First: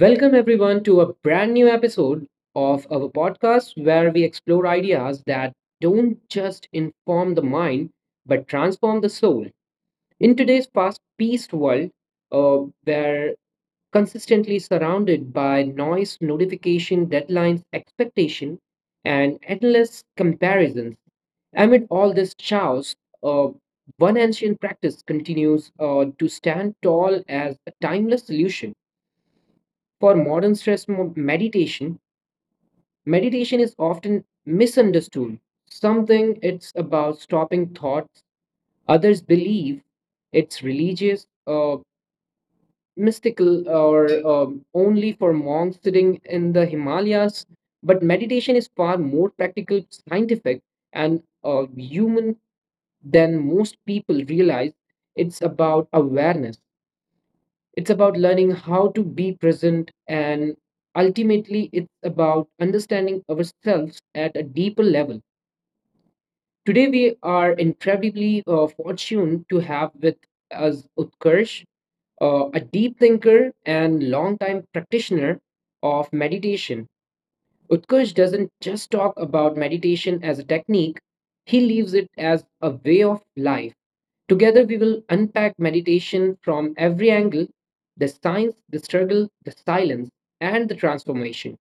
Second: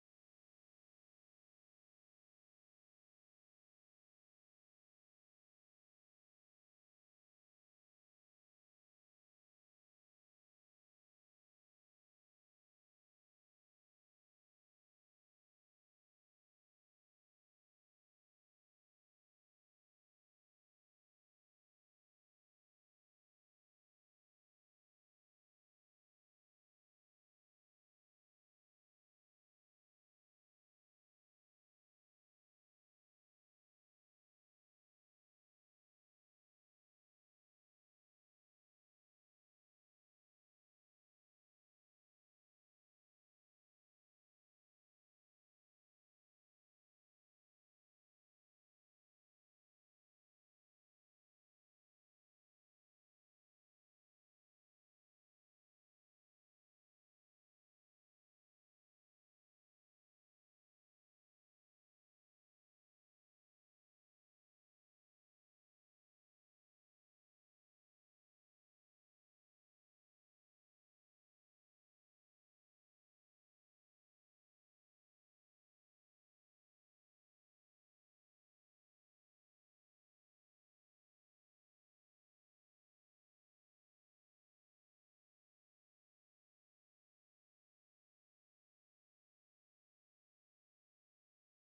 Welcome everyone to a brand new episode of our podcast where we explore ideas that don't just inform the mind but transform the soul. In today's fast-paced world, uh, where consistently surrounded by noise, notification, deadlines, expectation, and endless comparisons, amid all this chaos, uh, one ancient practice continues to stand tall as a timeless solution for modern stress meditation. Meditation is often misunderstood. Something it's about stopping thoughts. Others believe it's religious, mystical, or only for monks sitting in the Himalayas. But meditation is far more practical, scientific, and human than most people realize. It's about awareness. It's about learning how to be present, and ultimately, it's about understanding ourselves at a deeper level. Today, we are incredibly fortunate to have with us Utkarsh, a deep thinker and longtime practitioner of meditation. Utkarsh doesn't just talk about meditation as a technique, he leaves it as a way of life. Together, we will unpack meditation from every angle, the science, the struggle, the silence, and the transformation.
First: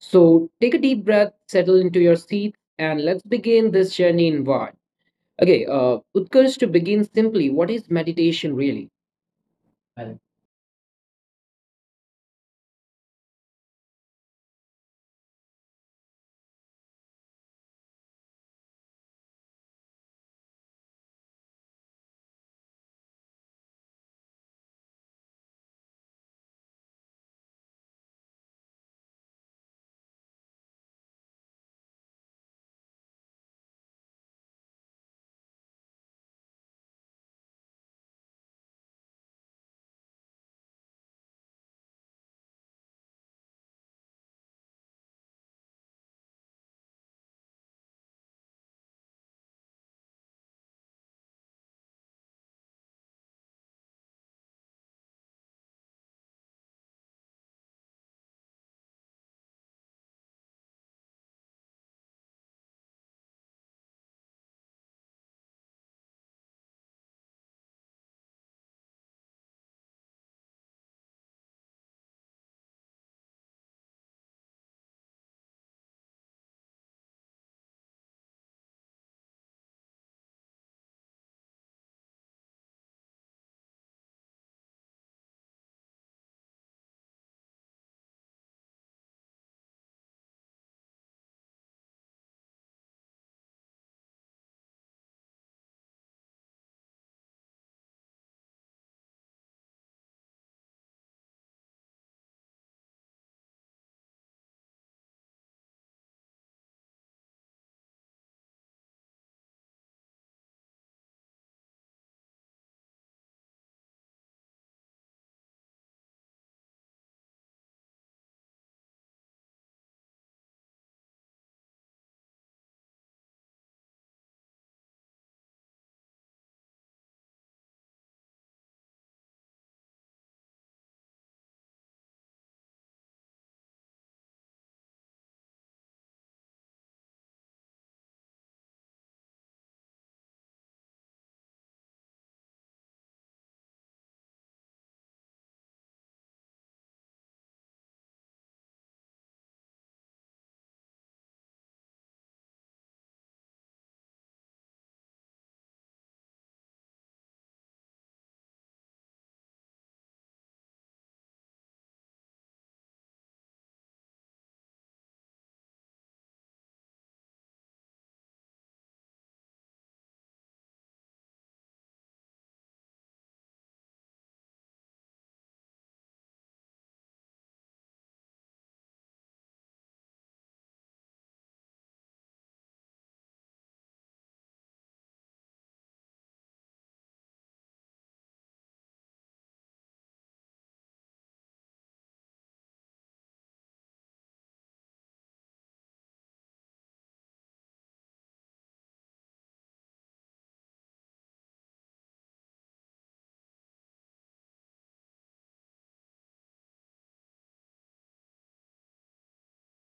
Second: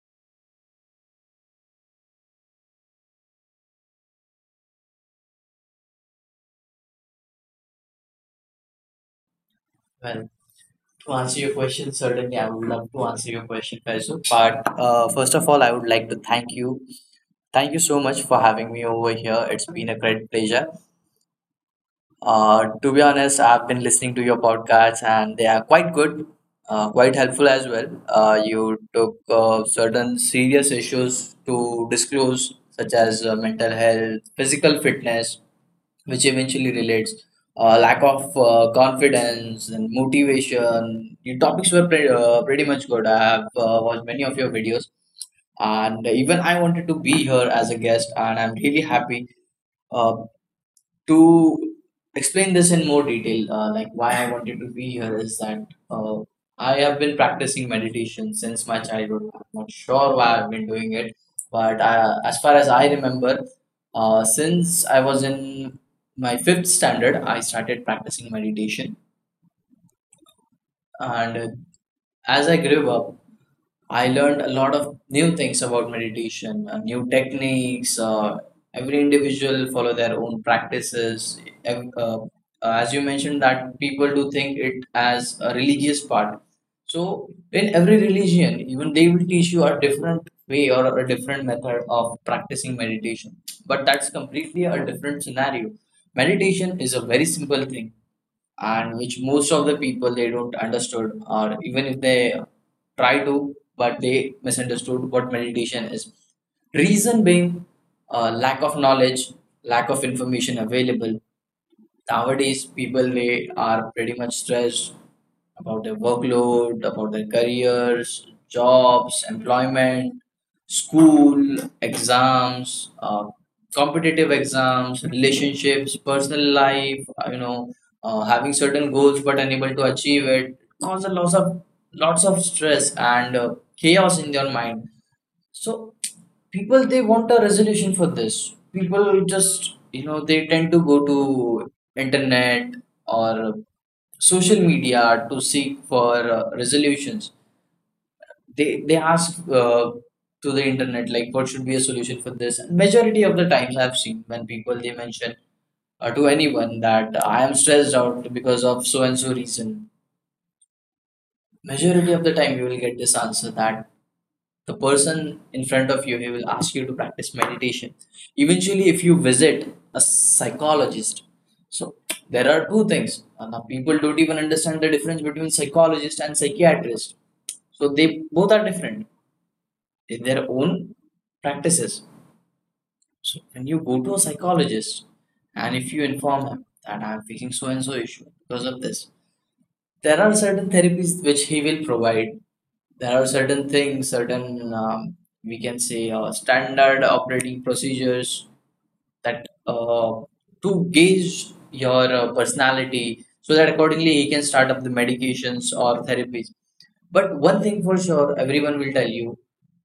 So, take a deep breath, settle into your seat, and let's begin this journey inward. Okay, Utkarsh, to begin simply, what is meditation really? Well, to answer your question, certainly I would love to answer your question, Faisal. But first of all, I would like to thank you. Thank you so much for having me over here. It's been a great pleasure. To be honest, I've been listening to your podcasts and they are quite good, quite helpful as well. You took certain serious issues to disclose, such as mental health, physical fitness, which eventually relates lack of confidence and motivation. Your topics were pretty much good. I have watched many of your videos, and even I wanted to be here as a guest, and I'm really happy. Uh, to explain this in more detail, like why I wanted to be here is that I have been practicing meditation since my childhood. I'm not sure why I've been doing it, but as far as I remember, since I was in my fifth standard, I started practicing meditation. And as I grew up, I learned a lot of new things about meditation, new techniques. Every individual follow their own practices. As you mentioned, that people do think it as a religious part. So in every religion, even they will teach you a different way or a different method of practicing meditation. But that's completely a different scenario. Meditation is a very simple thing, and which most of the people they don't understood, or even if they try to but they misunderstood what meditation is. Reason being lack of knowledge, lack of information available. Nowadays people they are pretty much stressed about their workload, about their careers, jobs, employment, school, exams, competitive exams, relationships, personal life, having certain goals but unable to achieve it, causes lots of stress and chaos in their mind. So people they want a resolution for this. People, just they tend to go to internet or social media to seek for resolutions. They ask to the internet like what should be a solution for this. And majority of the times I've seen when people they mention to anyone that I am stressed out because of so and so reason. Majority of the time you will get this answer that the person in front of you he will ask you to practice meditation. Eventually if you visit a psychologist, so there are two things. Now people don't even understand the difference between psychologist and psychiatrist, so they both are different. They their own practices. So when you go to a psychologist and if you inform him that I'm facing so and so issue because of this, there are certain therapies which he will provide. There are certain things, certain we can say standard operating procedures that to gauge your personality, so that accordingly he can start up the medications or therapies. But one thing for sure, everyone will tell you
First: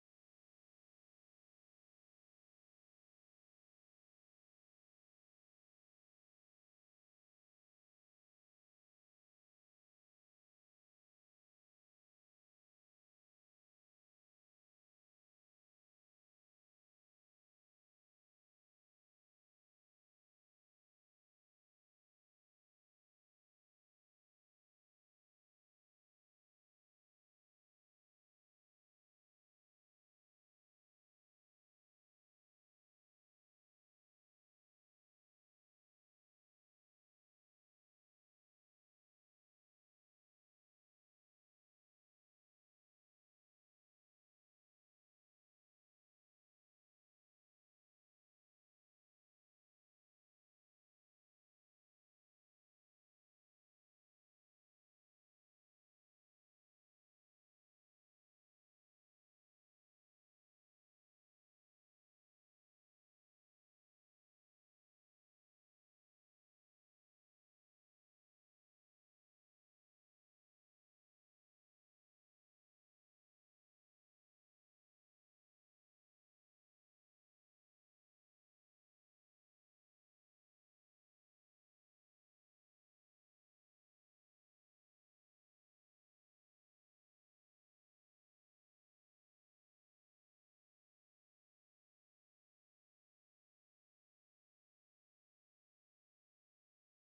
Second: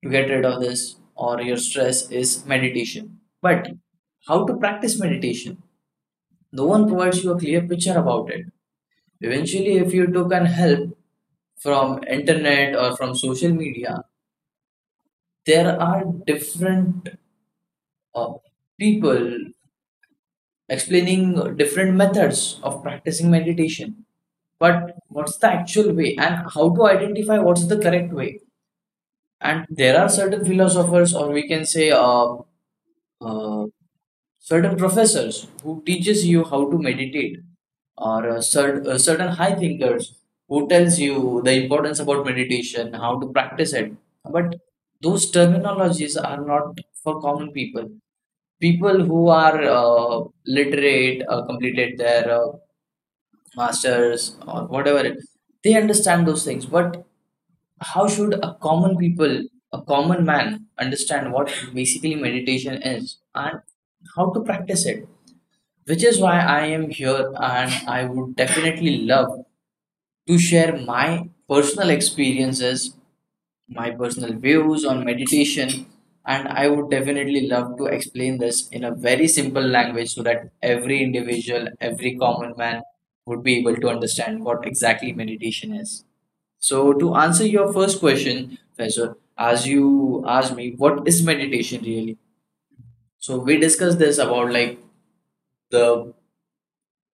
to get rid of this or your stress is meditation. But how to practice meditation? No one provides you a clear picture about it. Eventually, if you took an help from internet or from social media, there are different uh, people explaining different methods of practicing meditation. But what's the actual way and how to identify what's the correct way? And there are certain philosophers, or we can say uh, certain professors who teaches you how to meditate, or certain high thinkers who tells you the importance about meditation, how to practice it. But those terminologies are not for common people. People who are literate, completed their masters or whatever it, they understand those things. But how should a common people, a common man understand what basically meditation is and how to practice it? Which is why I am here, and I would definitely love to share my personal experiences, my personal views on meditation, and I would definitely love to explain this in a very simple language so that every individual, every common man would be able to understand what exactly meditation is. So, to answer your first question, Professor, as you asked me, what is meditation really? So, we discussed this about like the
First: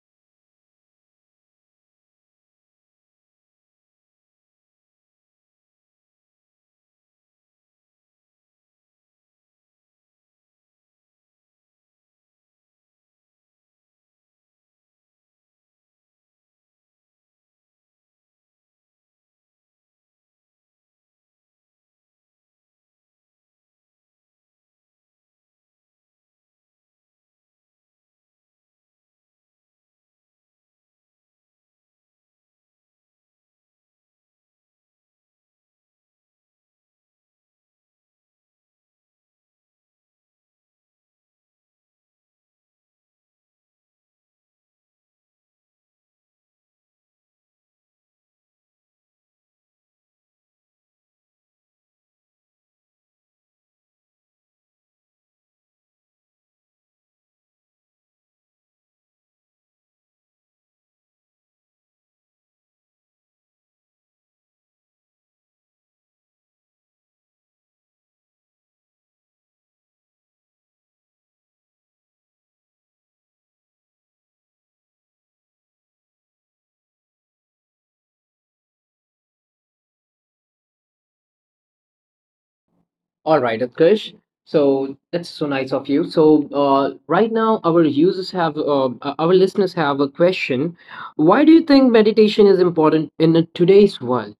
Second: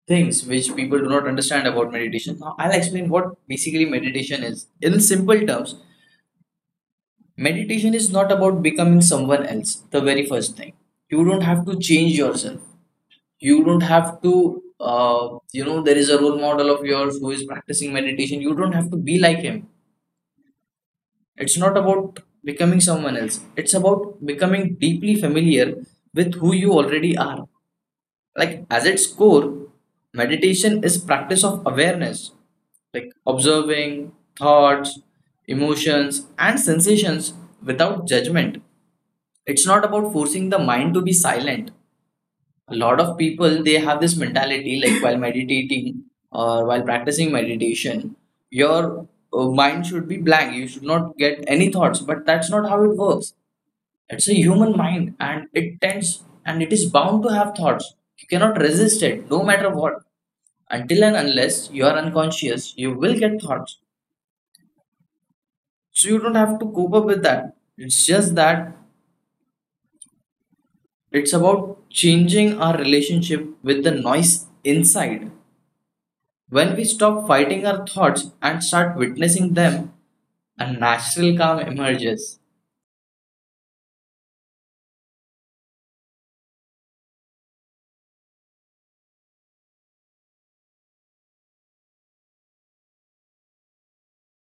things which people do not understand about meditation. Now, I'll explain what basically meditation is. In simple terms, meditation is not about becoming someone else, the very first thing. You don't have to change yourself. You don't have to, there is a role model of yours who is practicing meditation. You don't have to be like him. It's not about becoming someone else, it's about becoming deeply familiar with who you already are. Like as its core, meditation is practice of awareness, like observing thoughts, emotions and sensations without judgment. It's not about forcing the mind to be silent. A lot of people they have this mentality like while meditating or while practicing meditation your mind should be blank, you should not get any thoughts. But that's not how it works. It's a human mind and it tends and it is bound to have thoughts. You cannot resist it no matter what. Until and unless you are unconscious, you will get thoughts. So you don't have to cope up with that. It's just that it's about changing our relationship with the noise inside. When we stop fighting our thoughts and start witnessing them, a natural calm emerges. All right, Utkarsh. So that's so nice of you. So right now, our users have, our listeners have a question. Why do you think meditation is important in today's world?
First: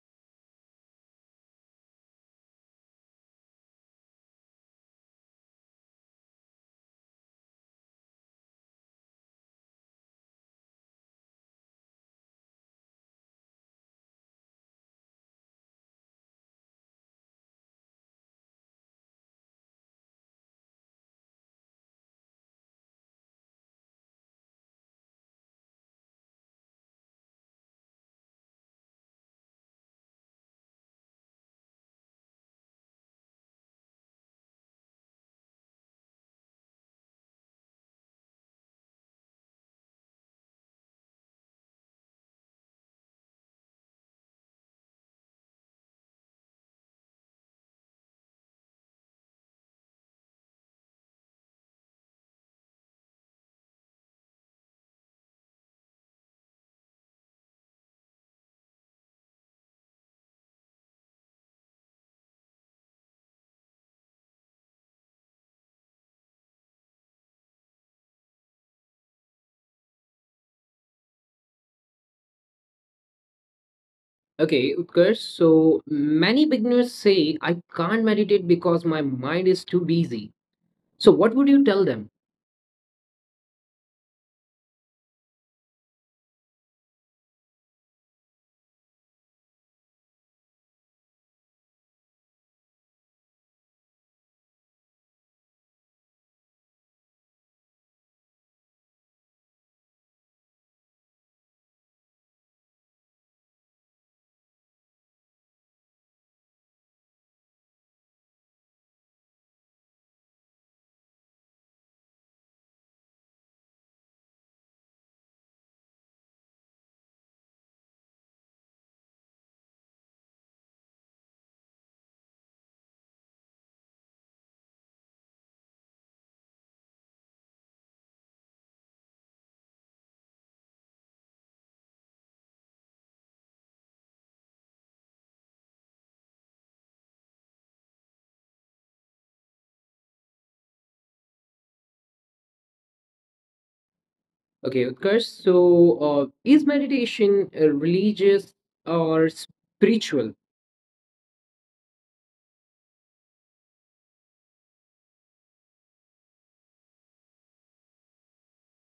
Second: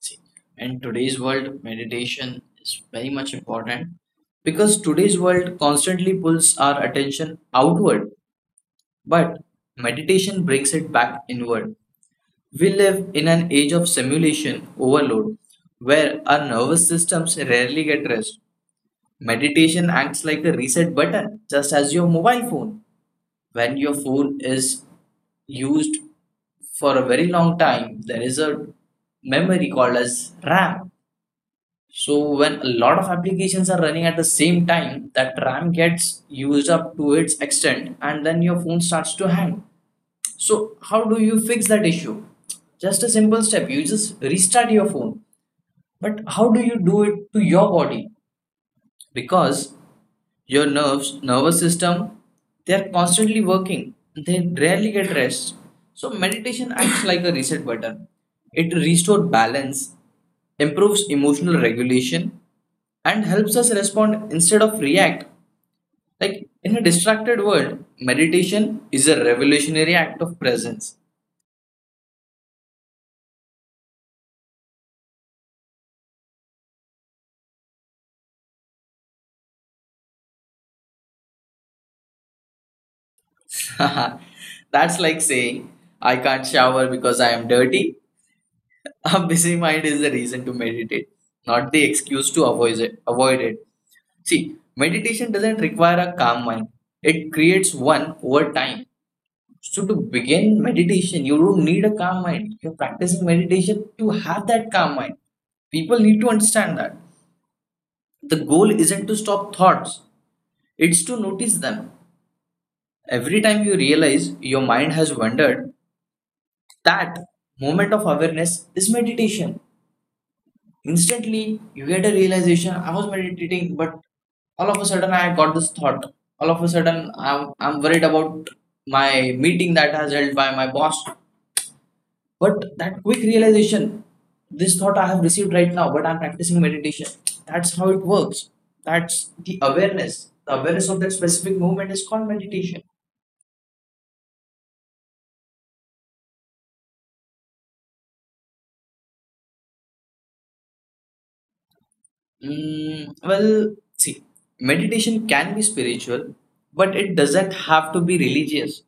See, in today's world, meditation is very much important because today's world constantly pulls our attention outward, but meditation brings it back inward. We live in an age of simulation overload where our nervous systems rarely get rest. Meditation acts like a reset button, just as your mobile phone. When your phone is used for a very long time, there is a memory called as RAM. So when a lot of applications are running at the same time, that RAM gets used up to its extent and then your phone starts to hang. So how do you fix that issue? Just a simple step, you just restart your phone. But how do you do it to your body? Because your nerves, nervous system, they're constantly working. They rarely get rest. So meditation acts like a reset button. It restores balance, improves emotional regulation, and helps us respond instead of react. Like in a distracted world, meditation is a revolutionary act of presence. Okay, Utkarsh. So many beginners say, I can't meditate because my mind is too busy. So what would you tell them? That's like saying, I can't shower because I am dirty. A busy mind is the reason to meditate, not the excuse to avoid it. Avoid it. See, meditation doesn't require a calm mind. It creates one over time. So to begin meditation, you don't need a calm mind. If you're practicing meditation, you have that calm mind. People need to understand that. The goal isn't to stop thoughts, it's to notice them. Every time you realize your mind has wandered, that moment of awareness is meditation. Instantly, you get a realization, I was meditating, but all of a sudden I got this thought. All of a sudden, I'm worried about my meeting that has held by my boss. But that quick realization, this thought I have received right now, but I'm practicing meditation. That's how it works. That's the awareness. The awareness of that specific movement is called meditation. Okay, Utkarsh. So is meditation religious or spiritual? Mm, well, see, meditation can be spiritual, but it doesn't have to be religious.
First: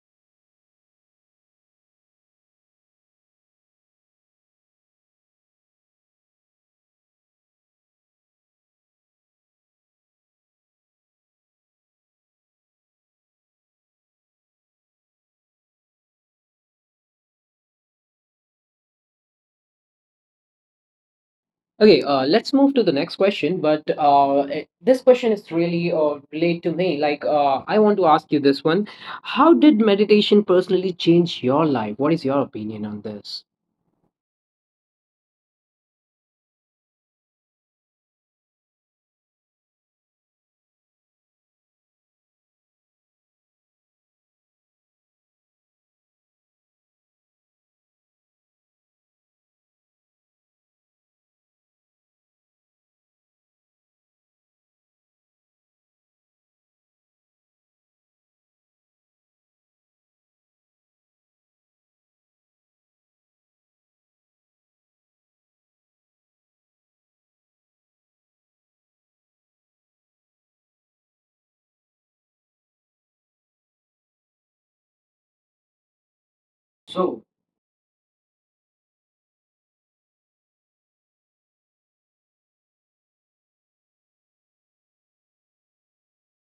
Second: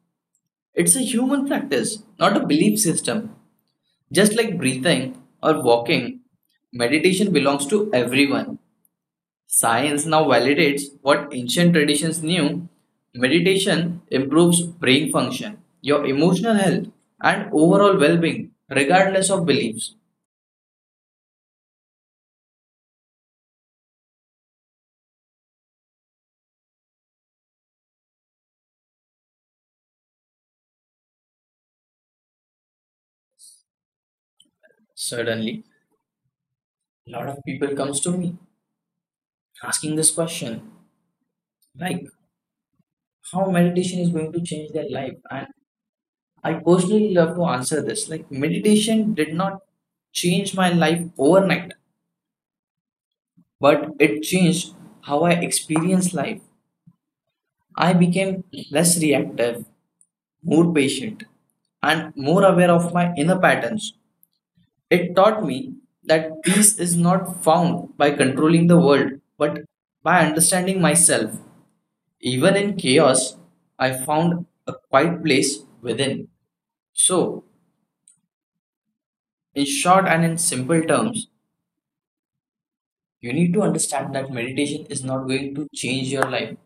It's a human practice, not a belief system. Just like breathing or walking, meditation belongs to everyone. Science now validates what ancient traditions knew. Meditation improves brain function, your emotional health, and overall well-being, regardless of beliefs. Okay, let's move to the next question. But this question is really relate to me. Like, I want to ask you this one: how did meditation personally change your life? What is your opinion on this? Suddenly, a lot of people comes to me asking this question, like how meditation is going to change their life. And I personally love to answer this. Like meditation did not change my life overnight, but it changed how I experience life. I became less reactive, more patient, and more aware of my inner patterns. It taught me that peace is not found by controlling the world, but by understanding myself. Even in chaos, I found a quiet place within. So, So, in short and in simple terms, you need to understand that meditation is not going to change your life.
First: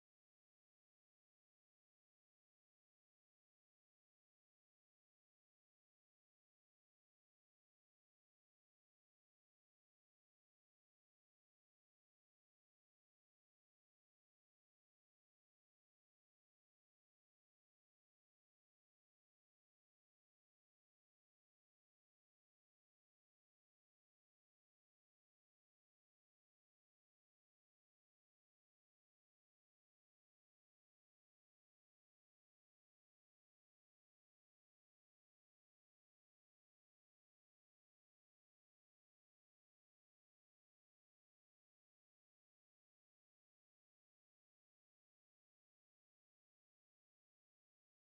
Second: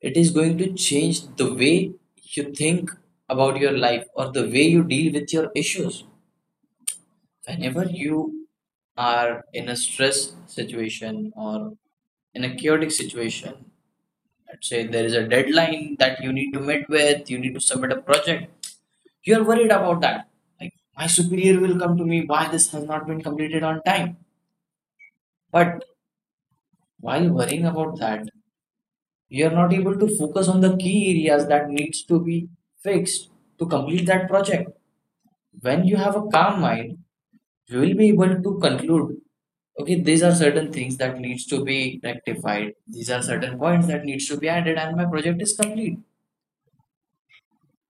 It is going to change the way you think about your life or the way you deal with your issues. Whenever you are in a stress situation or in a chaotic situation, let's say there is a deadline that you need to meet with, you need to submit a project, you are worried about that, like my superior will come to me, why this has not been completed on time. But while worrying about that, you are not able to focus on the key areas that needs to be fixed to complete that project. When you have a calm mind, we will be able to conclude, okay, these are certain things that needs to be rectified, these are certain points that needs to be added, and my project is complete.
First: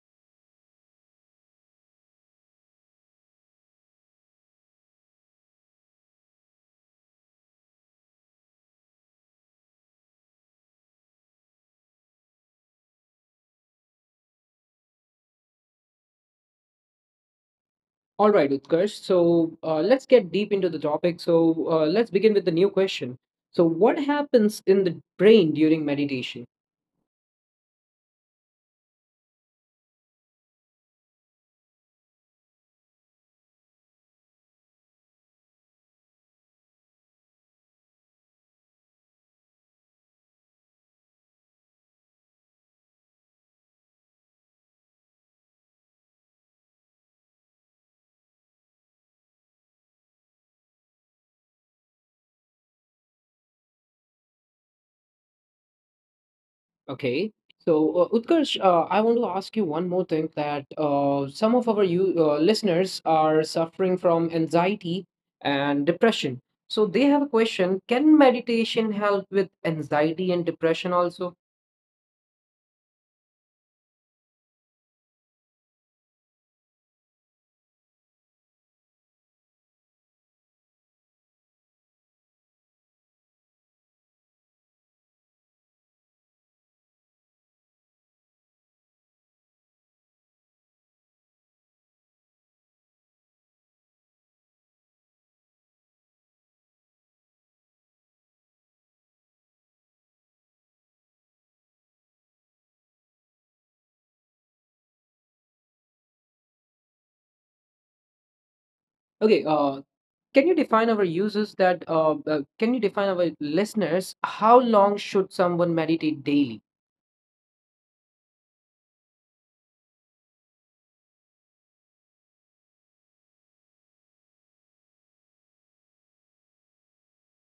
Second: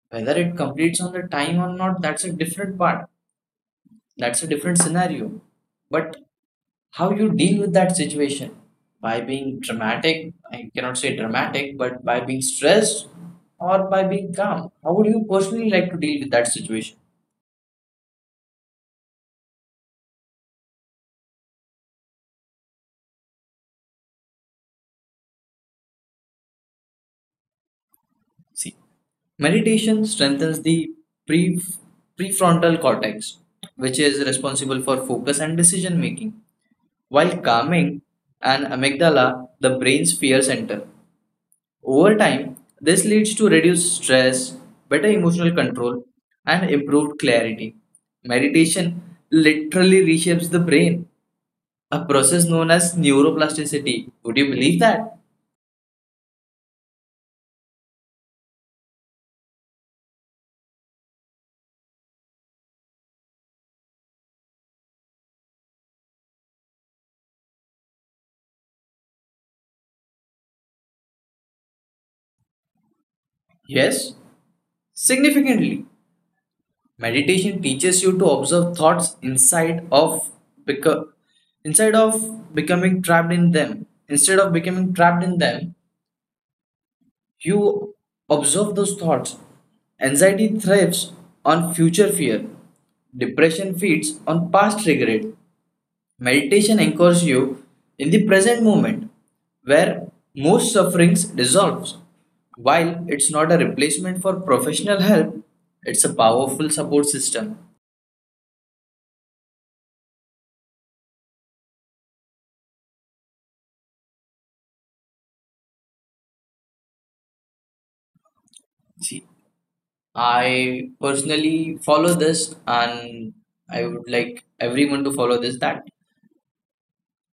Whether it completes on the time or not, that's a different part, that's a different scenario. But how you deal with that situation, by being dramatic, I cannot say dramatic, but by being stressed or by being calm, how would you personally like to deal with that situation? all right, Utkarsh. So, let's get deep into the topic. So, let's begin with the new question. So, what happens in the brain during meditation? See, meditation strengthens the pre- prefrontal cortex, which is responsible for focus and decision making, while calming an amygdala, the brain's fear center. Over time, this leads to reduced stress, better emotional control, and improved clarity. Meditation literally reshapes the brain, a process known as neuroplasticity. Would you believe that? Okay. So, Utkarsh, I want to ask you one more thing that some of our listeners are suffering from anxiety and depression. So, they have a question. Can meditation help with anxiety and depression also? Yes, significantly. Meditation teaches you to observe thoughts inside of beco- inside of becoming trapped in them. Instead of becoming trapped in them, you observe those thoughts. Anxiety thrives on future fear. Depression feeds on past regret. Meditation anchors you in the present moment where most sufferings dissolves. While it's not a replacement for professional help, it's a powerful support system. Okay. Can you define our users that, can you define our listeners how long should someone meditate daily? See, I personally follow this, and I would like everyone to follow this. That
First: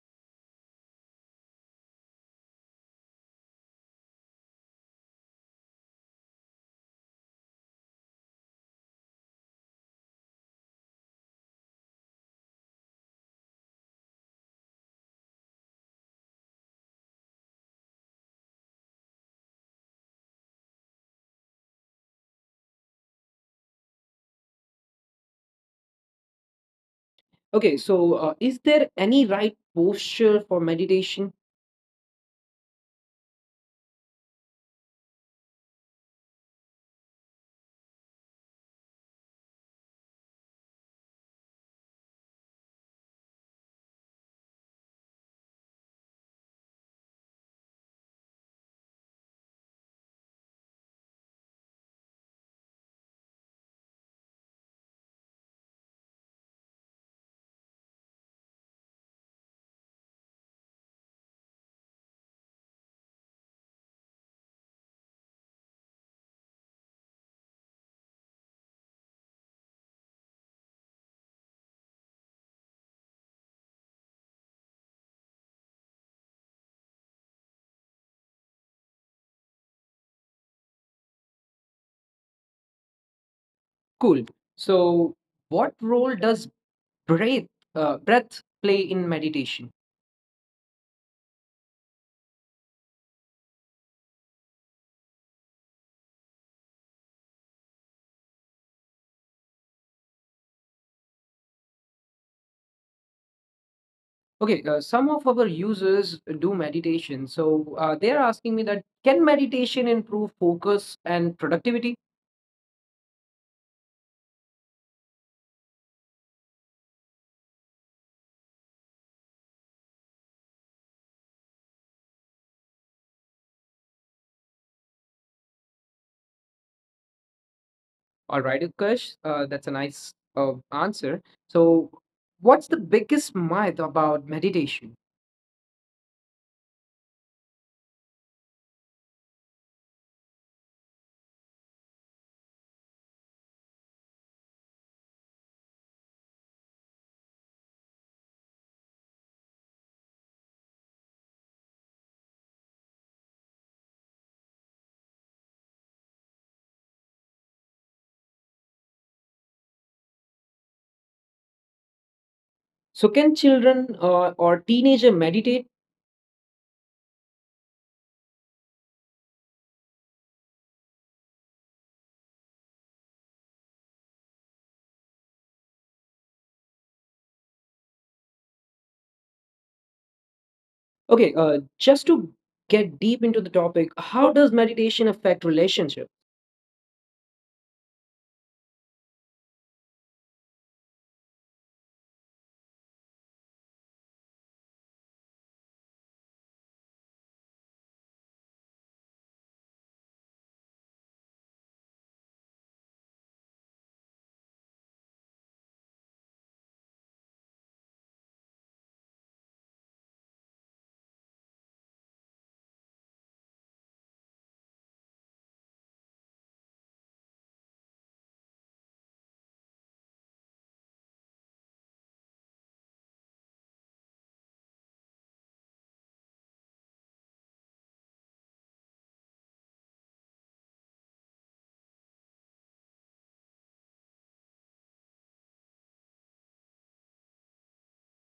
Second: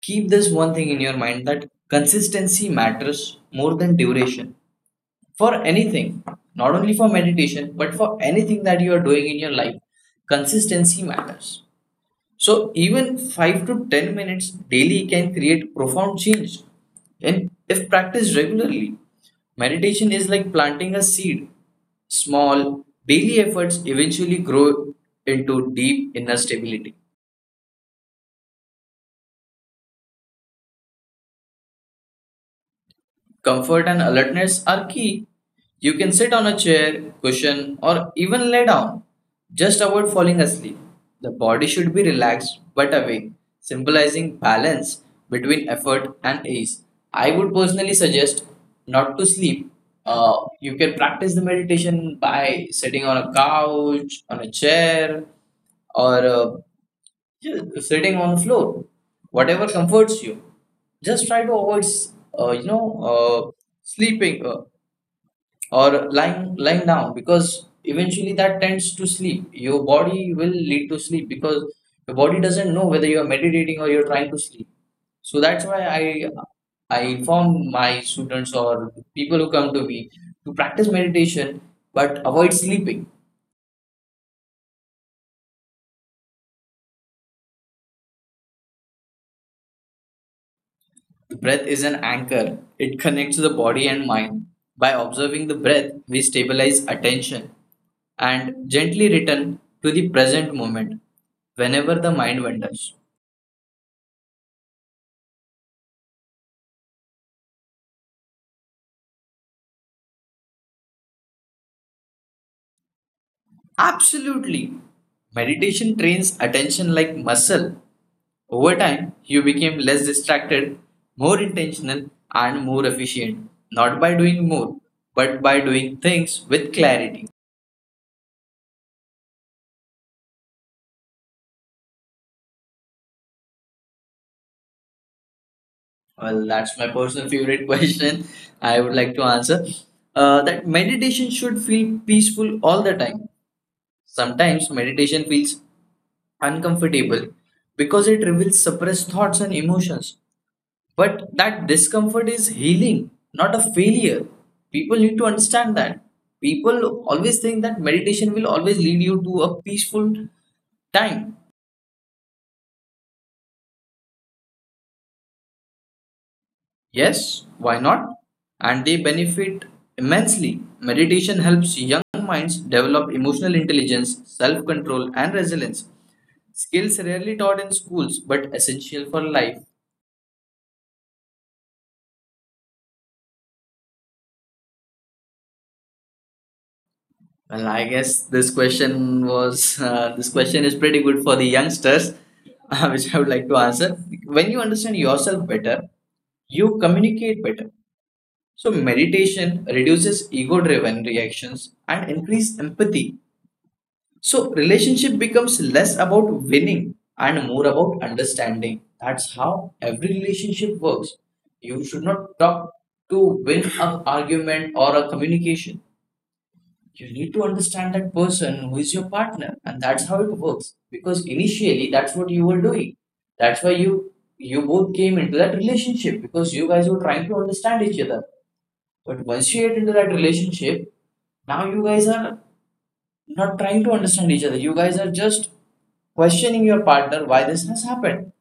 keep this one thing in your mind, that consistency matters more than duration for anything, not only for meditation, but for anything that you are doing in your life. Consistency matters. So, even 5 to 10 minutes daily can create profound change. And if practiced regularly, meditation is like planting a seed. Small daily efforts eventually grow into deep inner stability. Okay. So, is there any right posture for meditation? Comfort and alertness are key. You can sit on a chair, cushion, or even lay down. Just avoid falling asleep. The body should be relaxed but awake, symbolizing balance between effort and ease. I would personally suggest not to sleep. You can practice the meditation by sitting on a couch, on a chair, or just sitting on the floor, whatever comforts you. Just try to avoid, uh, you know, uh, sleeping, or lying down, because eventually that tends to sleep. Your body will lead to sleep because your body doesn't know whether you are meditating or you're trying to sleep. So that's why I inform my students or people who come to me to practice meditation but avoid sleeping. Cool. So, what role does breath breath play in meditation? Breath is an anchor. It connects the body and mind. By observing the breath, we stabilize attention and gently return to the present moment whenever the mind wanders. Okay, some of our users do meditation, so they are asking me that can meditation improve focus and productivity? Absolutely. Meditation trains attention like muscle. Over time, you became less distracted, more intentional, and more efficient. Not by doing more, but by doing things with clarity. All right, Utkarsh, that's a nice answer. So what's the biggest myth about meditation? Well, that's my personal favorite question. I would like to answer that meditation should feel peaceful all the time. Sometimes meditation feels uncomfortable because it reveals suppressed thoughts and emotions. But that discomfort is healing, not a failure. People need to understand that. People always think that meditation will always lead you to a peaceful time. So can children or teenager meditate? Yes, why not? And they benefit immensely. Meditation helps young minds develop emotional intelligence, self control, and resilience. Skills rarely taught in schools but essential for life. Okay, just to get deep into the topic, how does meditation affect relationship? Well, I guess this question is pretty good for the youngsters, which I would like to answer. When you understand yourself better, you communicate better. So meditation reduces ego-driven reactions and increase empathy. So relationship becomes less about winning and more about understanding. That's how every relationship works. You should not talk to win an argument or a communication. You need to understand that person who is your partner, and that's how it works. Because initially, that's what you were doing. That's why you both came into that relationship, because you guys were trying to understand each other. But once you get into that relationship, now you guys are not trying to understand each other. You guys are just questioning your partner why this has happened.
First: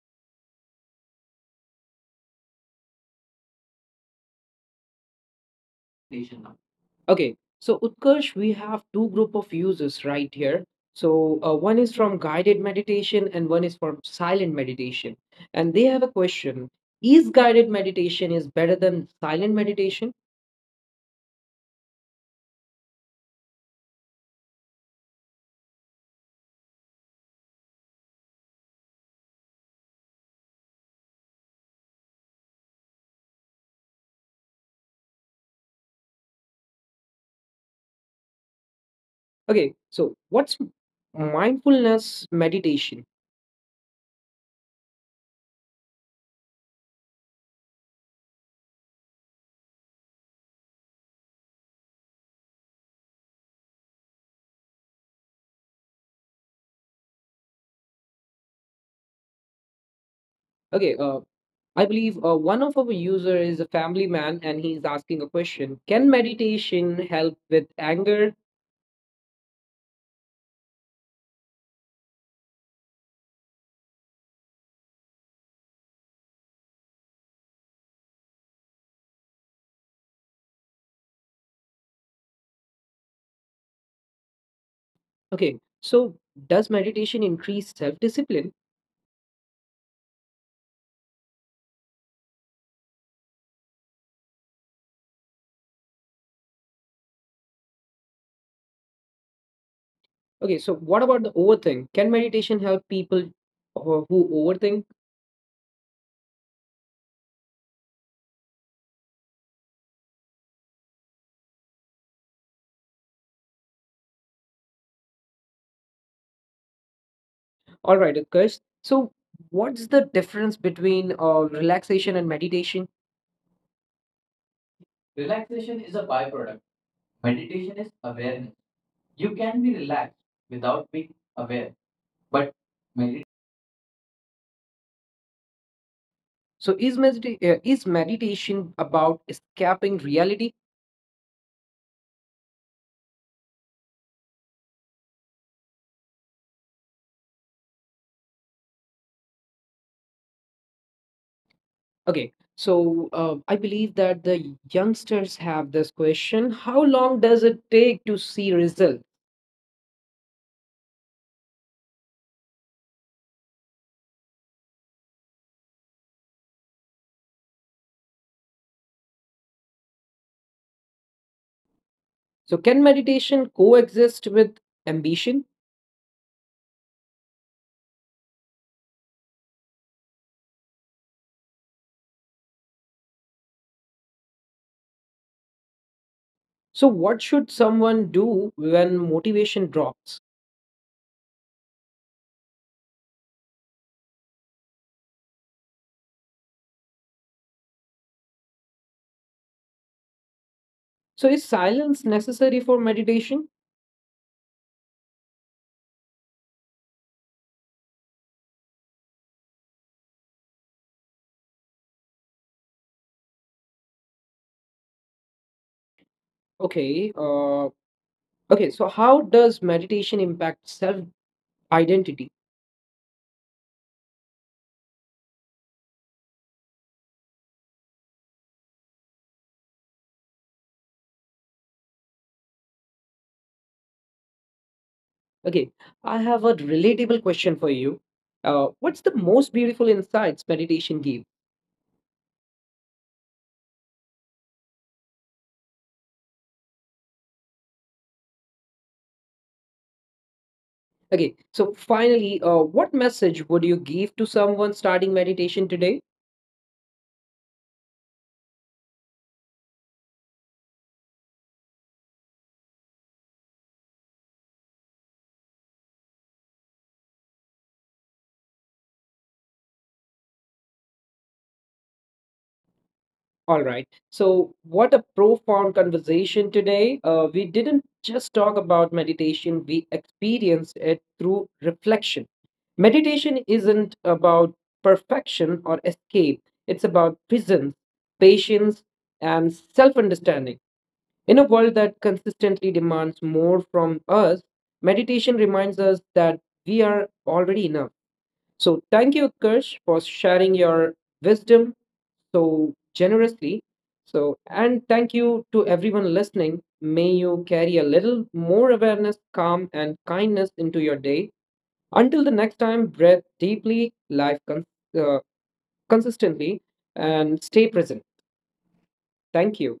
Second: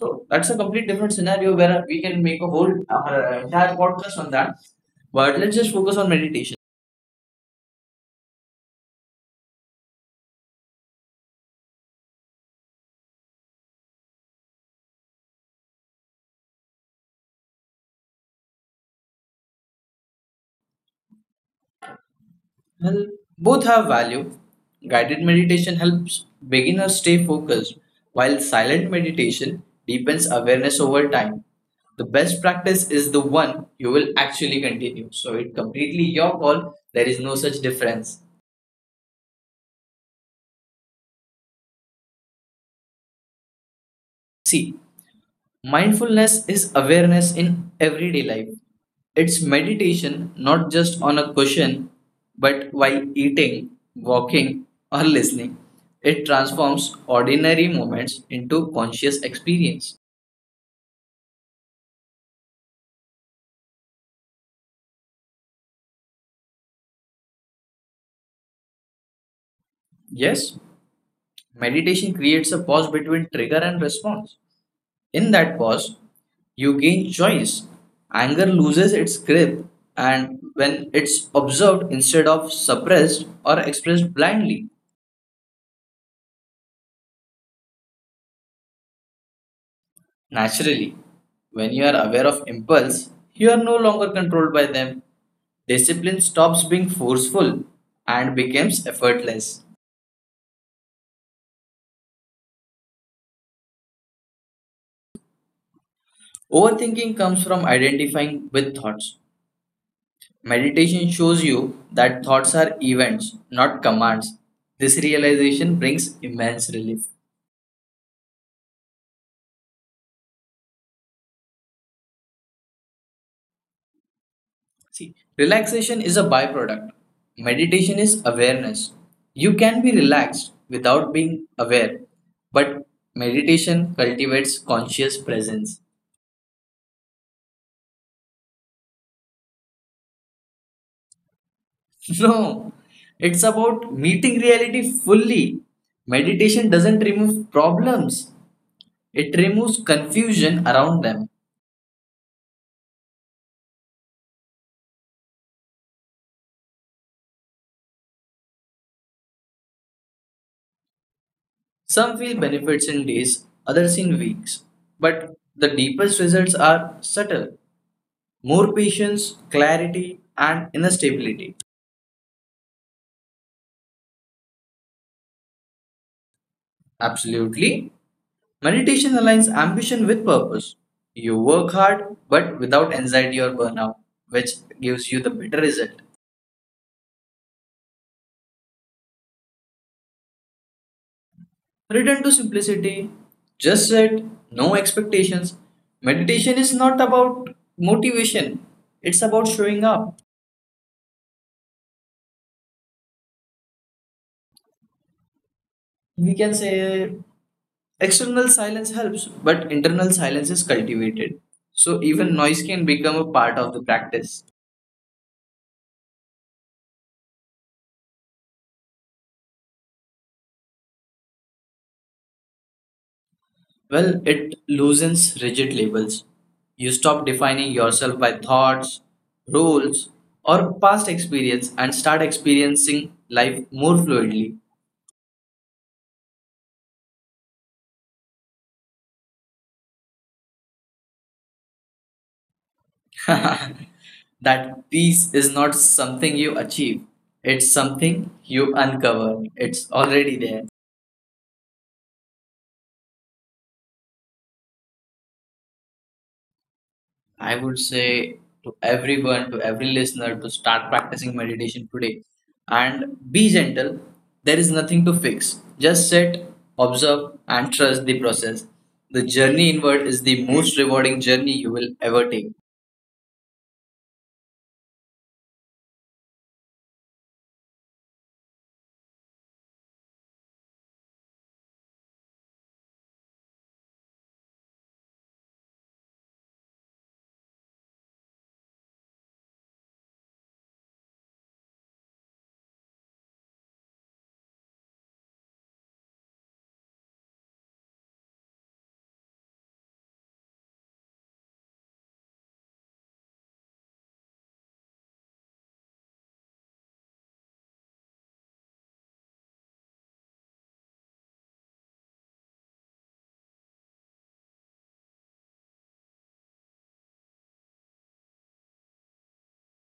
So that's a complete different scenario, where we can make a whole entire podcast on that. But let's just focus on meditation. Okay, so Utkarsh, we have two group of users right here. So one is from guided meditation and one is from silent meditation. And they have a question: is guided meditation is better than silent meditation? Well, both have value. Guided meditation helps beginners stay focused, while silent meditation deepens awareness over time. The best practice is the one you will actually continue. So it completely your call. There is no such difference. Okay, so what's mindfulness meditation? See, mindfulness is awareness in everyday life. It's meditation not just on a cushion, but while eating, walking, or listening. It transforms ordinary moments into conscious experience. Okay, I believe one of our user is a family man and he's asking a question. Can meditation help with anger? Yes, meditation creates a pause between trigger and response. In that pause, you gain choice. Anger loses its grip, and when it's observed instead of suppressed or expressed blindly. Okay, so does meditation increase self-discipline? Naturally, when you are aware of impulse, you are no longer controlled by them. Discipline stops being forceful and becomes effortless. Okay, so what about the overthink? Can meditation help people who overthink? Overthinking comes from identifying with thoughts. Meditation shows you that thoughts are events, not commands. This realization brings immense relief. All right, Utkarsh. So, what's the difference between relaxation and meditation? See, Relaxation relaxation is a is a byproduct. byproduct. Meditation Meditation is is awareness. awareness. You You can can be be relaxed relaxed without without being being aware. aware, But but meditation. meditation cultivates conscious presence. So, is is meditation about escaping reality? No, it's about meeting reality fully. Meditation doesn't remove problems, it removes confusion around them. Okay, so I believe that the youngsters have this question: how long does it take to see result? Some feel benefits in days, others in weeks, but the deepest results are subtle, more patience, clarity, and inner stability. So, can meditation coexist with ambition? Absolutely. Meditation aligns ambition with purpose. You work hard but without anxiety or burnout, which gives you the better result. So, what should someone do when motivation drops? Return to simplicity. Just set no expectations. Meditation is not about motivation, it's about showing up. So, is silence necessary for meditation? We can say external silence helps, but internal silence is cultivated. So even noise can become a part of the practice. Okay. Uh, okay. So, how does meditation impact self identity? Well, it loosens rigid labels. You stop defining yourself by thoughts, rules, or past experience and start experiencing life more fluidly. Okay. I have a relatable question for you. What's the most beautiful insights meditation gave? That peace is not something you achieve, it's something you uncover. It's already there. Okay. So, finally, what message would you give to someone starting meditation today? I would say to everyone, to every listener, to start practicing meditation today and be gentle. There is nothing to fix. Just sit, observe, and trust the process. The journey inward is the most rewarding journey you will ever take. All right. So, what a profound conversation today. We didn't just talk about meditation, we experienced it through reflection. Meditation isn't about perfection or escape, it's about presence, patience, and self understanding. In a world that consistently demands more from us, meditation reminds us that we are already enough. So, thank you, Kirsch, for sharing your wisdom so generously. So, and thank you to everyone listening. May you carry a little more awareness, calm, and kindness into your day. Until the next time, breathe deeply, uh, consistently, and stay present. Thank you.